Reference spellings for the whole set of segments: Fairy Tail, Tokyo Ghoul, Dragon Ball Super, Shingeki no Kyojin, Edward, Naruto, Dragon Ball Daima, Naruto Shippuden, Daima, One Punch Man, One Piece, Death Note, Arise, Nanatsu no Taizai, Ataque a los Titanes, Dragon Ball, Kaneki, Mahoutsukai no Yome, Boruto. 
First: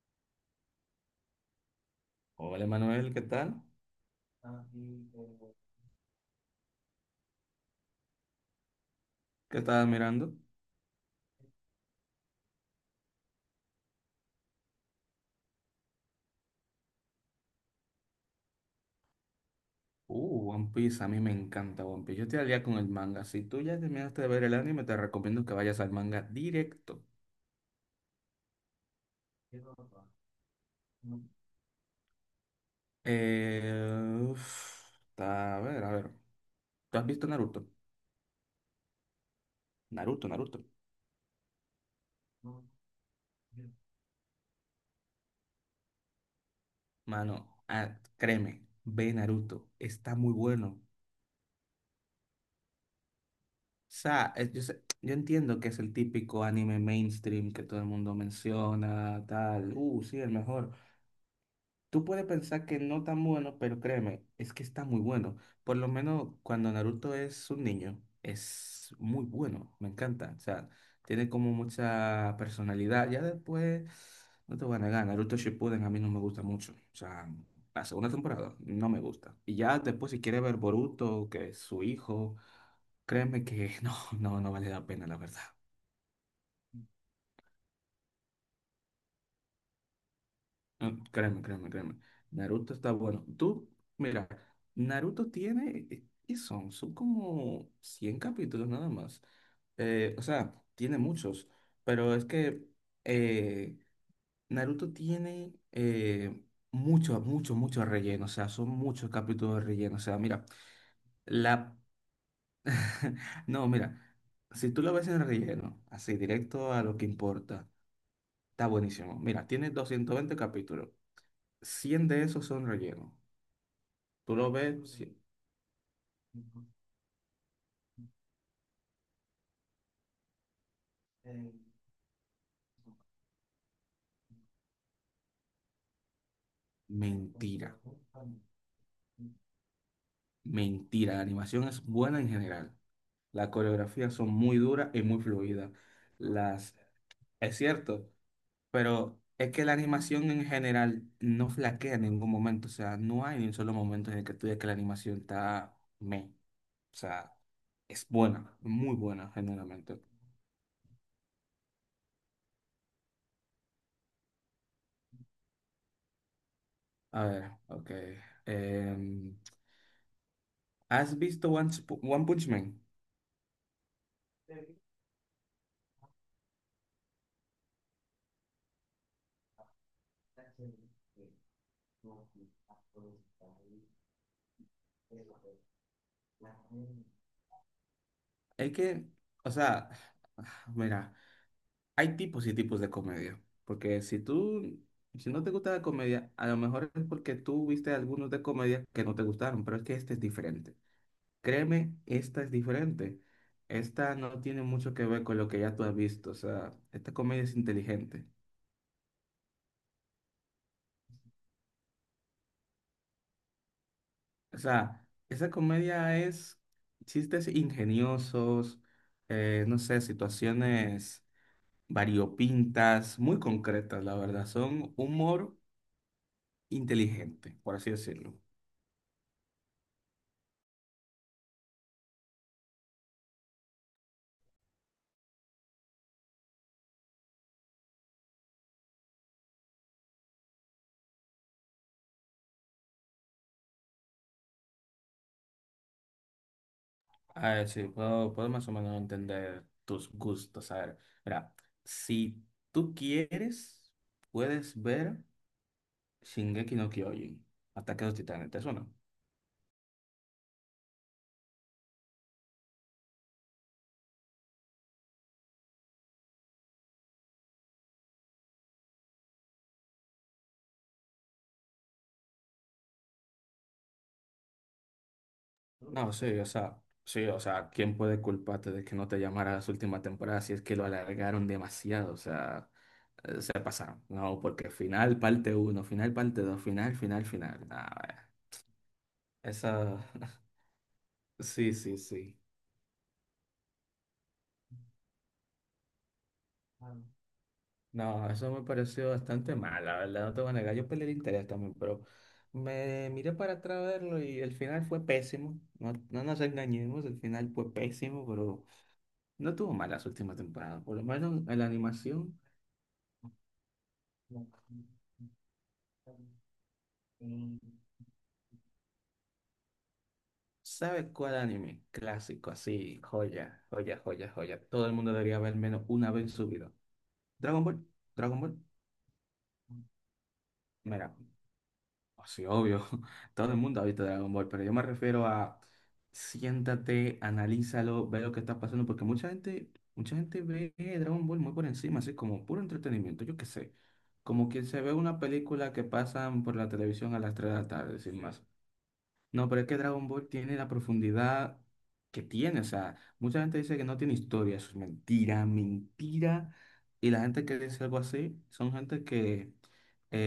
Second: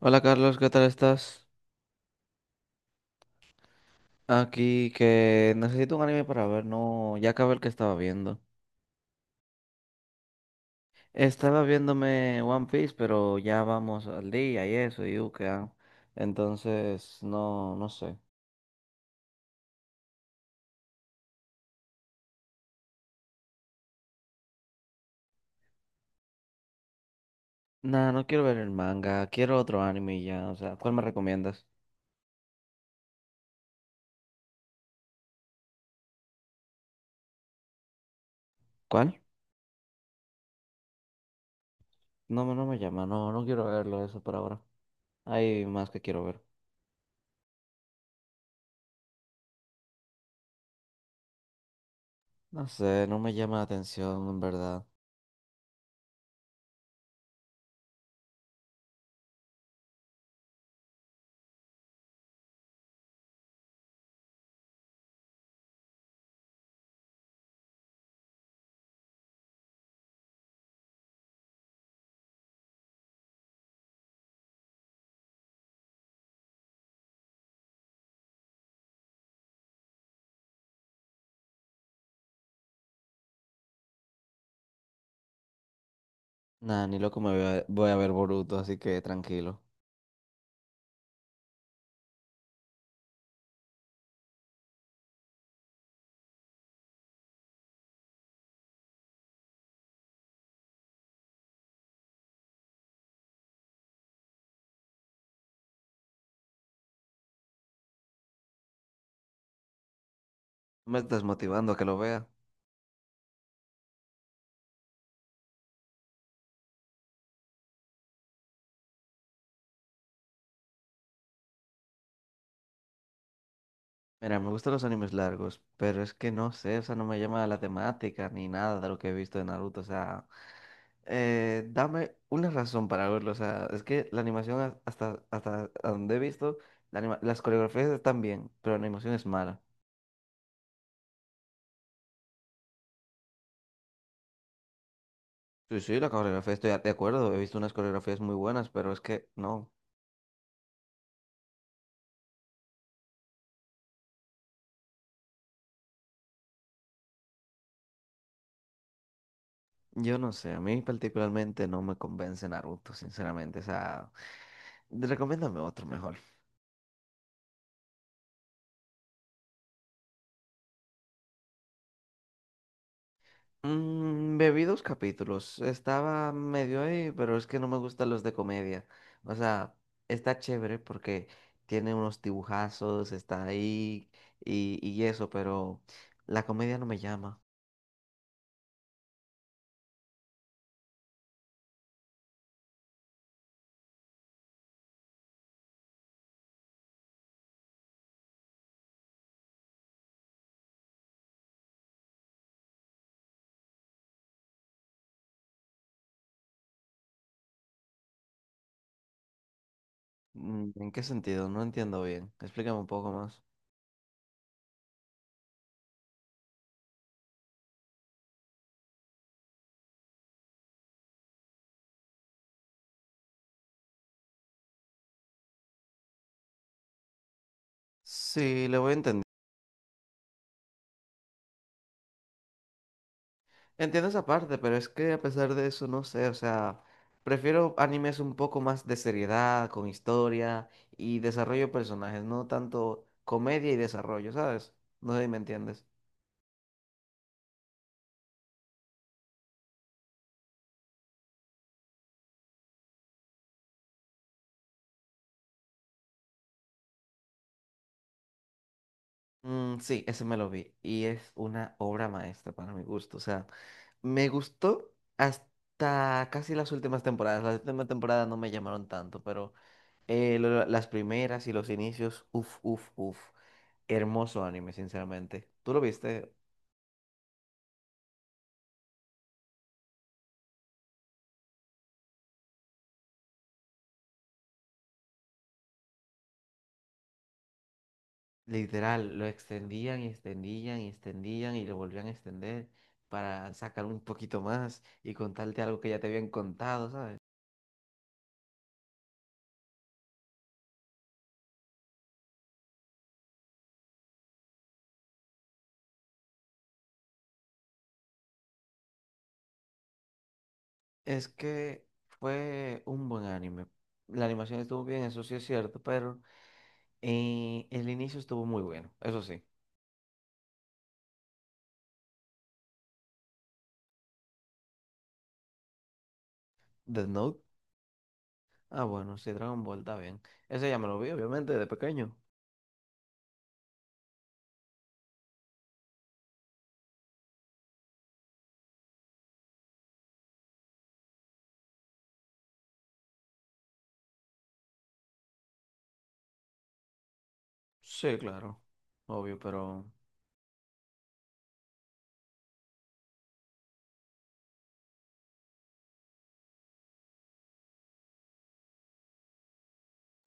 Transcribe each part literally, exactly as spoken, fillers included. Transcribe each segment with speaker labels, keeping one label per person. Speaker 1: Hola Carlos, ¿qué tal estás?
Speaker 2: Hola Manuel, ¿qué tal?
Speaker 1: Aquí que necesito un anime para ver, no, ya acabé el que estaba viendo.
Speaker 2: ¿Qué estabas mirando?
Speaker 1: Estaba viéndome One Piece, pero ya vamos al día y eso, y U C A. Entonces, no, no sé.
Speaker 2: Uh, One Piece, a mí me encanta One Piece. Yo estoy al día con el manga. Si tú ya terminaste de ver el anime, te recomiendo que vayas al manga directo.
Speaker 1: Nah, no quiero ver el manga, quiero otro anime y ya, o sea, ¿cuál me recomiendas?
Speaker 2: Eh, uf, ta- a ver, a ver. ¿Tú has visto Naruto?
Speaker 1: ¿Cuál?
Speaker 2: Naruto, Naruto.
Speaker 1: No, me- no me llama, no, no quiero verlo eso por ahora. Hay más que quiero ver.
Speaker 2: Mano, ah, créeme, ve Naruto. Está muy bueno.
Speaker 1: No sé, no me llama la
Speaker 2: O
Speaker 1: atención,
Speaker 2: sea,
Speaker 1: en
Speaker 2: es- yo, sé-
Speaker 1: verdad.
Speaker 2: yo entiendo que es el típico anime mainstream que todo el mundo menciona, tal. Uh, sí, el mejor. Tú puedes pensar que no tan bueno, pero créeme, es que está muy bueno. Por lo menos cuando Naruto es un niño, es muy bueno, me encanta. O sea, tiene como mucha personalidad. Ya después, no te voy a negar, Naruto Shippuden a mí no me gusta mucho. O sea, la segunda temporada no me gusta. Y ya después si quieres ver Boruto, que es su hijo, créeme que no, no, no vale la pena, la verdad.
Speaker 1: Nah, ni loco me voy a, voy a ver Boruto, así que tranquilo.
Speaker 2: Ah, créeme, créeme, créeme. Naruto está bueno. Tú, mira, Naruto tiene, eh, ¿qué son? Son como cien capítulos nada más. Eh, o sea, tiene muchos, pero es que eh, Naruto tiene eh, mucho, mucho, mucho relleno. O sea, son muchos capítulos de relleno. O sea, mira,
Speaker 1: Me estás motivando a
Speaker 2: la...
Speaker 1: que lo vea.
Speaker 2: No, mira, si tú lo ves en relleno, así directo a lo que importa, está buenísimo. Mira, tiene doscientos veinte capítulos. Cien de esos son relleno.
Speaker 1: Mira,
Speaker 2: Tú
Speaker 1: me
Speaker 2: lo
Speaker 1: gustan los
Speaker 2: ves,
Speaker 1: animes
Speaker 2: sí,
Speaker 1: largos, pero es que no sé, o sea, no me llama la temática ni nada de lo que he visto de Naruto, o sea, eh, dame una razón para verlo, o sea, es que la animación a- hasta, hasta donde he visto, la anima- las
Speaker 2: mentira.
Speaker 1: coreografías están bien, pero la animación es mala.
Speaker 2: Mentira, la animación es buena en general. Las coreografías son muy duras y muy fluidas.
Speaker 1: Sí, sí, la coreografía estoy
Speaker 2: Las,
Speaker 1: de acuerdo, he visto
Speaker 2: es
Speaker 1: unas
Speaker 2: cierto,
Speaker 1: coreografías muy buenas, pero es
Speaker 2: pero
Speaker 1: que
Speaker 2: es que
Speaker 1: no,
Speaker 2: la animación en general no flaquea en ningún momento. O sea, no hay ni un solo momento en el que tú digas que la animación está meh. O sea, es buena, muy buena generalmente.
Speaker 1: yo no sé, a mí particularmente no me convence Naruto, sinceramente, o sea, recomiéndame otro mejor.
Speaker 2: A ver, ok. Em, ¿Has visto One, Sp- One Punch Man?
Speaker 1: Mm, me vi dos capítulos. Estaba medio ahí, pero es que no me gustan los de comedia. O sea, está chévere porque tiene unos dibujazos, está ahí y, y eso, pero la comedia no me llama.
Speaker 2: Es que, o sea, mira. Hay tipos y tipos de comedia, porque si tú, si no te gusta la comedia, a lo mejor es porque tú viste algunos de comedia que no te gustaron, pero es que este es diferente. Créeme, esta es diferente. Esta no tiene mucho que ver con lo que ya tú has visto, o sea, esta comedia es inteligente.
Speaker 1: Mm, ¿en qué sentido? No entiendo bien. Explícame un poco más.
Speaker 2: O sea, esa comedia es chistes ingeniosos, eh, no sé, situaciones variopintas, muy concretas, la verdad. Son humor inteligente, por así decirlo.
Speaker 1: Sí, le voy a entender. Entiendo esa parte, pero es que a pesar de eso, no sé, o sea, prefiero animes un poco más de seriedad, con historia y desarrollo de personajes, no tanto comedia y desarrollo, ¿sabes? No sé si me entiendes.
Speaker 2: A ver, sí, puedo, puedo más o menos entender tus gustos. A ver, mira, si tú quieres, puedes ver Shingeki no Kyojin, Ataque a los Titanes, ¿te suena?
Speaker 1: Mm, sí, ese me lo vi y es una obra maestra para mi gusto, o sea, me gustó hasta casi las últimas temporadas, las últimas temporadas no me llamaron tanto, pero eh, lo- las primeras y los inicios, uff, uff, uff, hermoso anime, sinceramente. ¿Tú lo
Speaker 2: No,
Speaker 1: viste?
Speaker 2: sí, o sea, sí, o sea, ¿quién puede culparte de que no te llamara a las últimas temporadas si es que lo alargaron demasiado? O sea, eh, se pasaron. No, porque final parte uno final parte dos final, final, final. Nah,
Speaker 1: Literal, lo
Speaker 2: esa,
Speaker 1: extendían y extendían y extendían y
Speaker 2: sí,
Speaker 1: lo
Speaker 2: sí,
Speaker 1: volvían a
Speaker 2: sí.
Speaker 1: extender para sacar un poquito más y contarte algo que ya te habían contado, ¿sabes?
Speaker 2: No, eso me pareció bastante mal, la verdad, no te voy a negar. Yo perdí el interés también, pero me miré para atrás a verlo y el final fue pésimo. No, no nos engañemos, el final fue pésimo, pero no tuvo malas últimas temporadas. Por lo
Speaker 1: Es
Speaker 2: menos en la
Speaker 1: que
Speaker 2: animación,
Speaker 1: fue un buen anime. La animación estuvo bien, eso sí es cierto, pero eh, el inicio estuvo muy bueno, eso sí.
Speaker 2: ¿sabes cuál anime? Clásico, así, joya, joya, joya, joya. Todo el mundo debería ver menos una vez en su vida.
Speaker 1: Death Note,
Speaker 2: Dragon Ball, Dragon Ball.
Speaker 1: ah bueno, sí, Dragon Ball está bien. Ese ya me lo vi,
Speaker 2: Mira,
Speaker 1: obviamente, de pequeño.
Speaker 2: sí, obvio, todo el mundo ha visto Dragon Ball, pero yo me refiero a siéntate, analízalo, ve lo que está pasando, porque mucha gente, mucha gente ve Dragon Ball muy por encima, así como puro entretenimiento, yo qué sé, como que se ve una película que pasan por la televisión a las tres de la tarde,
Speaker 1: Sí,
Speaker 2: sin más.
Speaker 1: claro, obvio,
Speaker 2: No, pero es que
Speaker 1: pero
Speaker 2: Dragon Ball tiene la profundidad que tiene, o sea, mucha gente dice que no tiene historia, eso es mentira, mentira, y la gente que dice algo así son gente que...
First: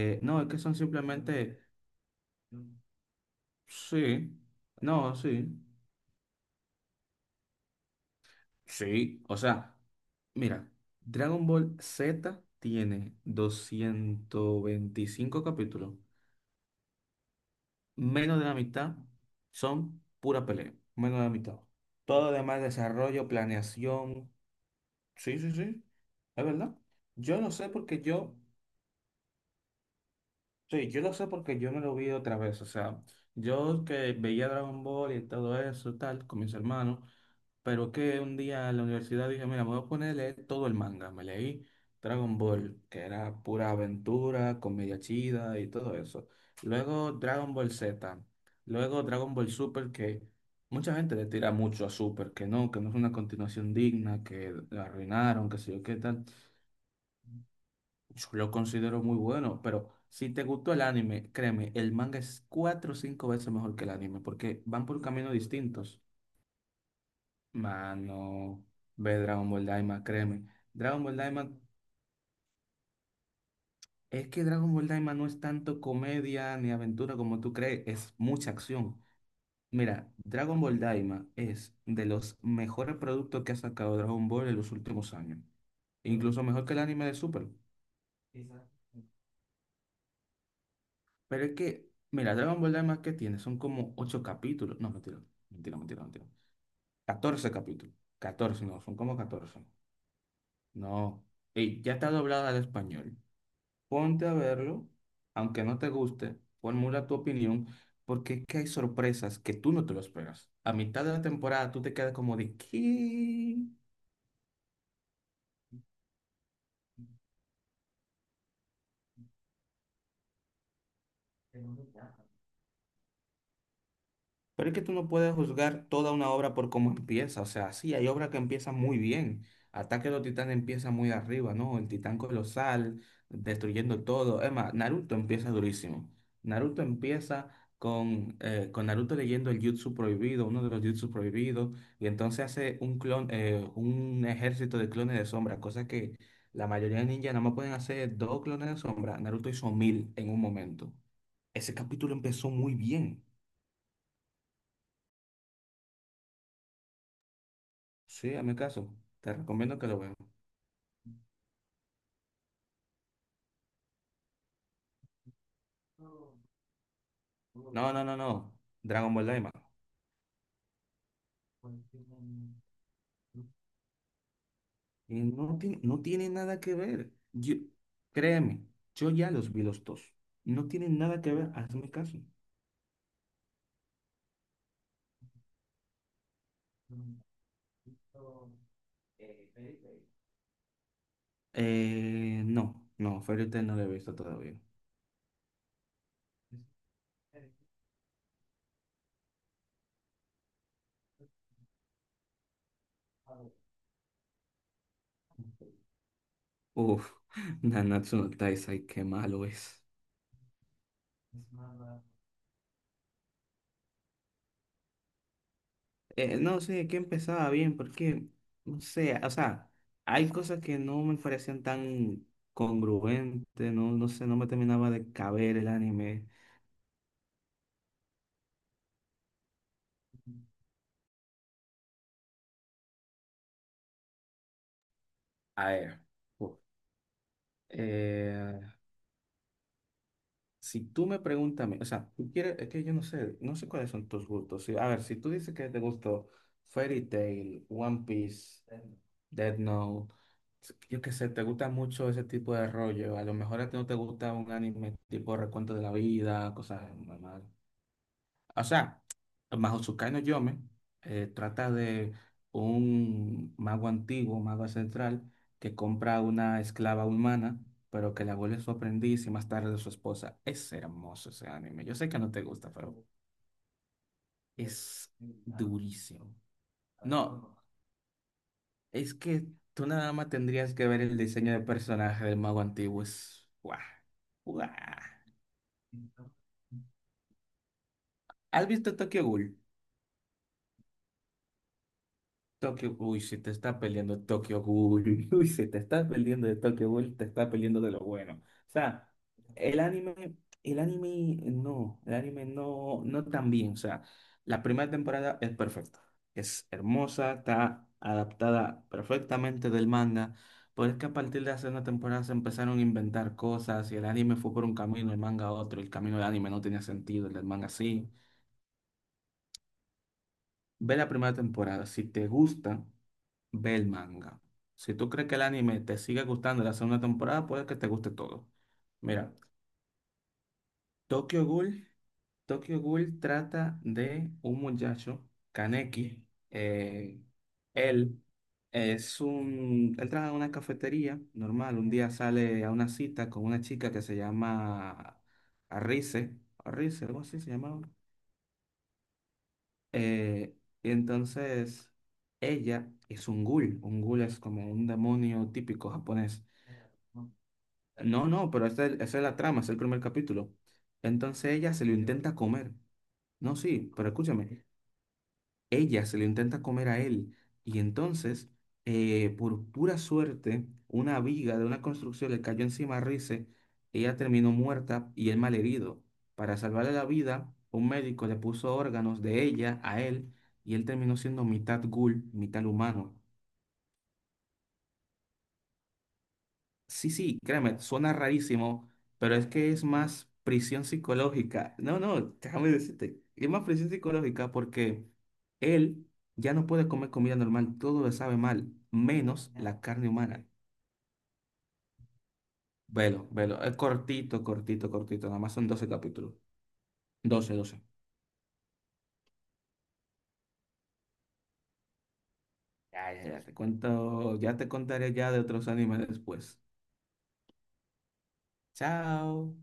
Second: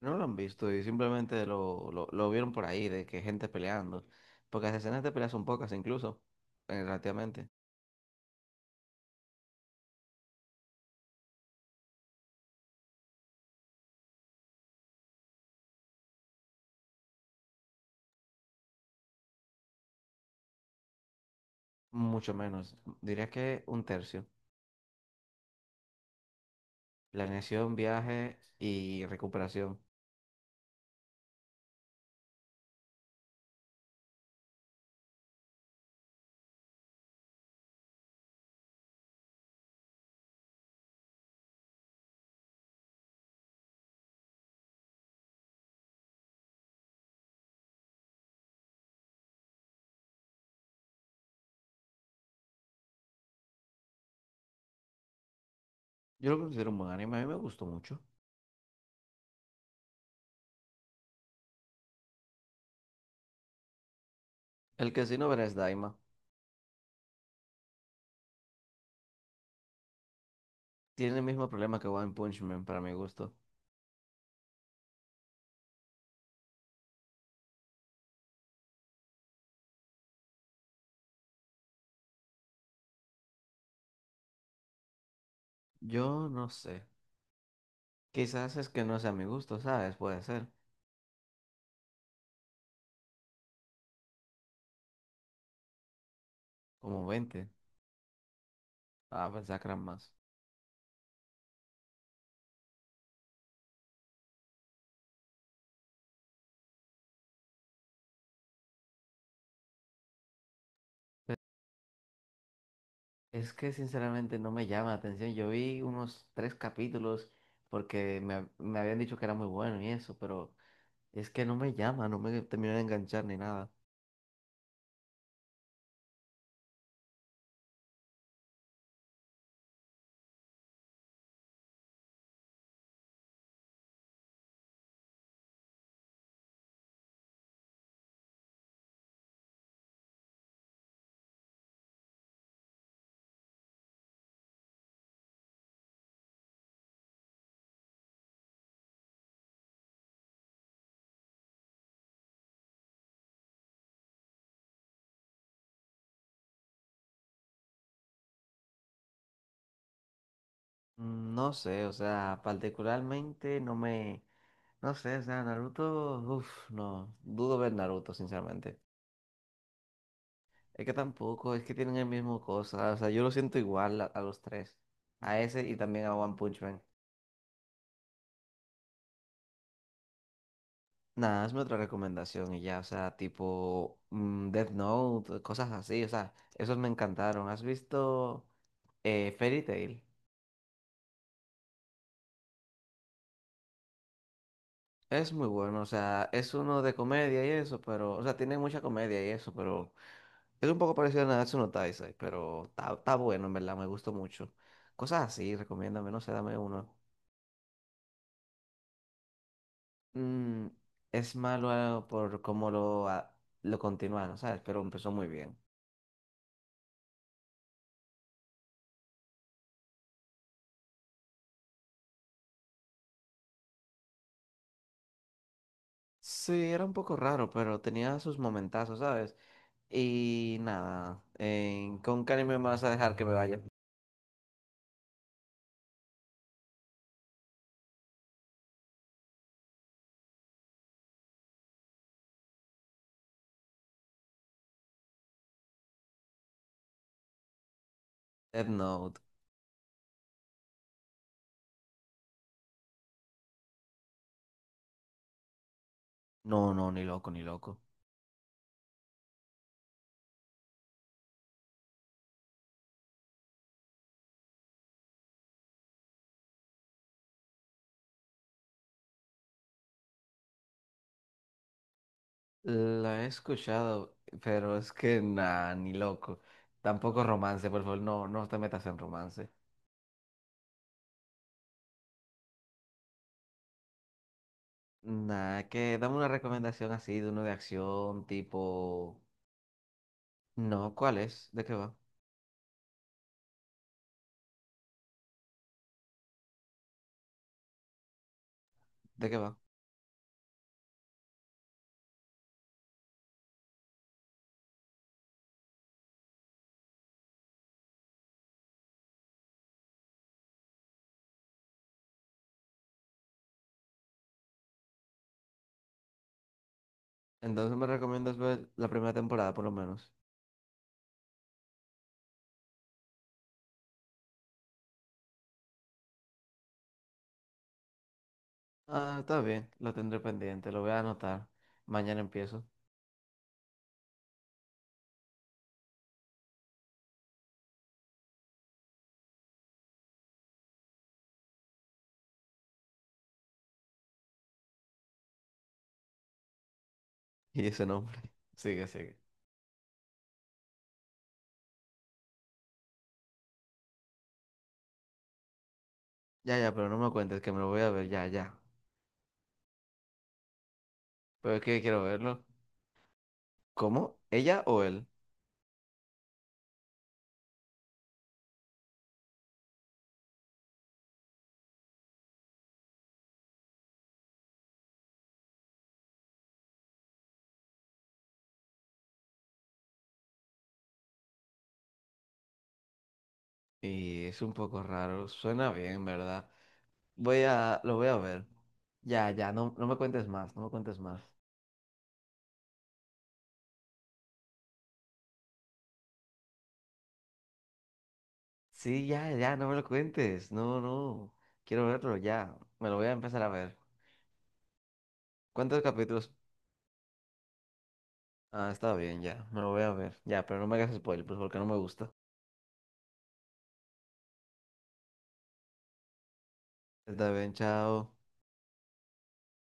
Speaker 1: no lo han
Speaker 2: No, es que
Speaker 1: visto
Speaker 2: son
Speaker 1: y simplemente
Speaker 2: simplemente.
Speaker 1: lo, lo, lo vieron por ahí, de que gente
Speaker 2: Sí,
Speaker 1: peleando. Porque las escenas de
Speaker 2: no,
Speaker 1: pelea
Speaker 2: sí,
Speaker 1: son pocas incluso, eh, relativamente.
Speaker 2: sí, o sea, mira, Dragon Ball Z tiene doscientos veinticinco capítulos, menos de la mitad son pura pelea, menos de la mitad. Todo lo
Speaker 1: Mucho
Speaker 2: demás
Speaker 1: menos.
Speaker 2: desarrollo,
Speaker 1: Diría que un tercio.
Speaker 2: planeación, sí, sí, sí, es verdad. Yo no sé
Speaker 1: Planeación,
Speaker 2: porque yo.
Speaker 1: viaje y recuperación.
Speaker 2: Sí, yo lo sé porque yo me lo vi otra vez. O sea, yo que veía Dragon Ball y todo eso, tal, con mis hermanos, pero que un día en la universidad dije, mira, me voy a poner a leer todo el manga. Me leí Dragon Ball, que era pura aventura, comedia chida y todo eso. Luego Dragon Ball Z. Luego Dragon Ball Super, que mucha gente le tira mucho a Super, que no, que no es una continuación digna, que la arruinaron, que sé yo qué tal.
Speaker 1: Yo lo considero un buen anime, a mí me gustó mucho.
Speaker 2: Yo lo considero muy bueno, pero si te gustó el anime, créeme, el manga es cuatro o cinco veces mejor que el anime, porque van
Speaker 1: El
Speaker 2: por
Speaker 1: que sí no
Speaker 2: caminos
Speaker 1: verás Daima.
Speaker 2: distintos. Mano, ve Dragon Ball Daima, créeme. Dragon
Speaker 1: Tiene
Speaker 2: Ball
Speaker 1: el mismo
Speaker 2: Daima,
Speaker 1: problema que One Punch Man para mi gusto.
Speaker 2: es que Dragon Ball Daima no es tanto comedia ni aventura como tú crees, es mucha acción. Mira, Dragon Ball Daima es de los mejores productos que ha sacado Dragon Ball en los últimos años,
Speaker 1: Yo
Speaker 2: incluso
Speaker 1: no
Speaker 2: mejor que el
Speaker 1: sé.
Speaker 2: anime de Super.
Speaker 1: Quizás es que no sea mi gusto, ¿sabes? Puede ser.
Speaker 2: Pero es que, mira, Dragon Ball Daima que tiene son como ocho capítulos. No, mentira, mentira, mentira, mentira.
Speaker 1: Como veinte.
Speaker 2: catorce capítulos. Catorce no, son como
Speaker 1: Ah, pensaba
Speaker 2: catorce.
Speaker 1: que eran más.
Speaker 2: No. Ey, ya está doblada al español. Ponte a verlo, aunque no te guste, formula tu opinión, porque es que hay sorpresas que tú no te lo esperas. A mitad de la temporada tú te quedas como de,
Speaker 1: Es
Speaker 2: ¿qué?
Speaker 1: que sinceramente no me llama la atención. Yo vi unos tres capítulos porque me, hab- me habían dicho que era muy bueno y eso, pero es que no me llama, no me terminó de enganchar ni nada.
Speaker 2: Pero es que tú no puedes juzgar toda una obra por cómo empieza. O sea, sí, hay obras que empiezan muy bien. Ataque de los Titanes empieza muy arriba, ¿no? El Titán Colosal, destruyendo todo. Es más, Naruto empieza durísimo. Naruto empieza con, eh, con Naruto leyendo el Jutsu prohibido, uno de los Jutsu prohibidos, y entonces hace un clon, eh, un ejército de clones de sombra, cosa que la mayoría de ninjas nada más pueden hacer dos clones de sombra. Naruto hizo mil en un momento. Ese capítulo empezó muy bien. Sí, a mi caso. Te recomiendo que lo veas.
Speaker 1: Mm, no sé, o sea, particularmente no me... No sé, o sea, Naruto, uff, no, dudo ver
Speaker 2: No, no,
Speaker 1: Naruto,
Speaker 2: no, no.
Speaker 1: sinceramente.
Speaker 2: Dragon Ball Daima.
Speaker 1: Es que tampoco, es que tienen el mismo cosa, o sea, yo lo siento igual a, a los tres,
Speaker 2: Y
Speaker 1: a
Speaker 2: no,
Speaker 1: ese y
Speaker 2: ti- no
Speaker 1: también a
Speaker 2: tiene
Speaker 1: One
Speaker 2: nada
Speaker 1: Punch
Speaker 2: que
Speaker 1: Man.
Speaker 2: ver. Yo, créeme, yo ya los vi los dos. No tienen nada que
Speaker 1: Nada,
Speaker 2: ver,
Speaker 1: hazme otra
Speaker 2: hazme caso.
Speaker 1: recomendación y ya, o sea, tipo mm, Death Note, cosas así, o sea, esos me encantaron. ¿Has visto eh, Fairy Tail?
Speaker 2: Eh, no, no, Fairy Tail no lo he visto todavía.
Speaker 1: Es muy bueno, o sea, es uno de comedia y eso, pero, o sea, tiene mucha comedia y eso, pero es un poco parecido a Nanatsu no Taizai, pero está, está bueno, en verdad, me gustó mucho. Cosas así, recomiéndame, no sé, dame uno.
Speaker 2: Uf, Nanatsu no Taizai, qué malo es.
Speaker 1: Mm, es malo por cómo lo, a- lo continuaron, ¿sabes? Pero empezó muy bien.
Speaker 2: Eh, no sé, que empezaba bien, porque, no sé, o sea, hay cosas que no me parecían tan congruentes, no, no sé, no me terminaba de caber el anime.
Speaker 1: Sí, era un poco raro, pero tenía sus momentazos, ¿sabes? Y nada, eh, ¿con qué anime me vas a dejar que me vaya?
Speaker 2: A ver, uf, eh, si tú me preguntas, a mí, o sea, tú quieres, es que yo no sé, no sé cuáles son tus gustos. Sí, a ver, si tú dices que te gustó Fairy Tail, One Piece,
Speaker 1: Death Note.
Speaker 2: Death Note. Yo qué sé, te gusta mucho ese tipo de rollo. A lo mejor a ti no te gusta un anime tipo recuento de la vida,
Speaker 1: No, no,
Speaker 2: cosas
Speaker 1: ni loco, ni
Speaker 2: normales.
Speaker 1: loco.
Speaker 2: O sea, Mahoutsukai no Yome eh, trata de un mago antiguo, mago ancestral, que compra una esclava humana, pero que la vuelve su aprendiz y más tarde su esposa. Es hermoso ese anime. Yo sé que no te gusta, pero
Speaker 1: La he escuchado, pero es
Speaker 2: es
Speaker 1: que nada, ni
Speaker 2: durísimo.
Speaker 1: loco. Tampoco
Speaker 2: No.
Speaker 1: romance, por favor, no, no te metas en
Speaker 2: Es que
Speaker 1: romance.
Speaker 2: tú nada más tendrías que ver el diseño de personaje del mago antiguo. Es... ¡Guau! ¡Guau!
Speaker 1: Nada, que dame una recomendación así de uno de acción,
Speaker 2: ¿Has visto
Speaker 1: tipo...
Speaker 2: Tokyo Ghoul?
Speaker 1: No, ¿cuál es? ¿De qué va?
Speaker 2: Tokyo Ghoul, si te está peleando Tokyo Ghoul, uy, si te está peleando de Tokyo Ghoul, te está peleando de lo bueno. O sea,
Speaker 1: ¿De qué va?
Speaker 2: el anime, el anime eh, no, el anime no, no tan bien. O sea, la primera temporada es perfecta, es hermosa, está adaptada perfectamente del manga, pero es que a partir de la segunda temporada se empezaron a inventar cosas y el anime fue por un camino, el manga otro, el camino del anime no tenía sentido, el del manga
Speaker 1: Entonces me
Speaker 2: sí.
Speaker 1: recomiendas ver la primera temporada, por lo menos.
Speaker 2: Ve la primera temporada, si te gusta. Ve el manga. Si tú crees que el anime te sigue gustando la segunda temporada, puede que te guste todo.
Speaker 1: Ah,
Speaker 2: Mira,
Speaker 1: está bien, lo tendré pendiente, lo voy a
Speaker 2: Tokyo
Speaker 1: anotar.
Speaker 2: Ghoul,
Speaker 1: Mañana empiezo.
Speaker 2: Tokyo Ghoul trata de un muchacho, Kaneki. eh, él es un, él trabaja en una cafetería normal. Un día sale a una cita con una chica que se llama Arise, Arise, algo así se
Speaker 1: Y ese
Speaker 2: llamaba.
Speaker 1: nombre. Sigue, sigue.
Speaker 2: Eh, y entonces ella es un ghoul. Un ghoul es como un demonio típico japonés.
Speaker 1: Ya, ya, pero no me cuentes que me lo voy a ver,
Speaker 2: No,
Speaker 1: ya,
Speaker 2: no,
Speaker 1: ya.
Speaker 2: pero esta es, esa es la trama, es el primer capítulo. Entonces
Speaker 1: Pero es
Speaker 2: ella
Speaker 1: que
Speaker 2: se lo
Speaker 1: quiero
Speaker 2: intenta
Speaker 1: verlo.
Speaker 2: comer. No, sí, pero
Speaker 1: ¿Cómo? ¿Ella
Speaker 2: escúchame,
Speaker 1: o él?
Speaker 2: ella se lo intenta comer a él. Y entonces, eh, por pura suerte, una viga de una construcción le cayó encima a Rice. Ella terminó muerta y él malherido. Para salvarle la vida, un médico le puso órganos de ella a él y él terminó siendo mitad ghoul, mitad humano.
Speaker 1: Y es un poco raro, suena bien, ¿verdad?
Speaker 2: Sí, sí,
Speaker 1: Voy
Speaker 2: créeme,
Speaker 1: a, lo voy
Speaker 2: suena
Speaker 1: a ver.
Speaker 2: rarísimo,
Speaker 1: Ya,
Speaker 2: pero es
Speaker 1: ya,
Speaker 2: que
Speaker 1: no,
Speaker 2: es
Speaker 1: no me cuentes
Speaker 2: más
Speaker 1: más, no me
Speaker 2: prisión
Speaker 1: cuentes más.
Speaker 2: psicológica. No, no, déjame decirte, es más prisión psicológica porque él ya no puede comer comida normal, todo le sabe mal,
Speaker 1: Sí, ya,
Speaker 2: menos
Speaker 1: ya, no me
Speaker 2: la
Speaker 1: lo
Speaker 2: carne humana.
Speaker 1: cuentes, no, no. Quiero verlo, ya, me lo voy a
Speaker 2: Velo,
Speaker 1: empezar a
Speaker 2: velo, es
Speaker 1: ver.
Speaker 2: cortito, cortito, cortito, nada más son
Speaker 1: ¿Cuántos
Speaker 2: doce
Speaker 1: capítulos?
Speaker 2: capítulos. Doce, doce.
Speaker 1: Ah, está bien, ya, me lo voy a ver. Ya, pero no me hagas spoiler, pues porque no me gusta.
Speaker 2: Ya, ya, ya, te cuento, ya te contaré ya de otros animes después.
Speaker 1: Está bien, chao.
Speaker 2: Chao.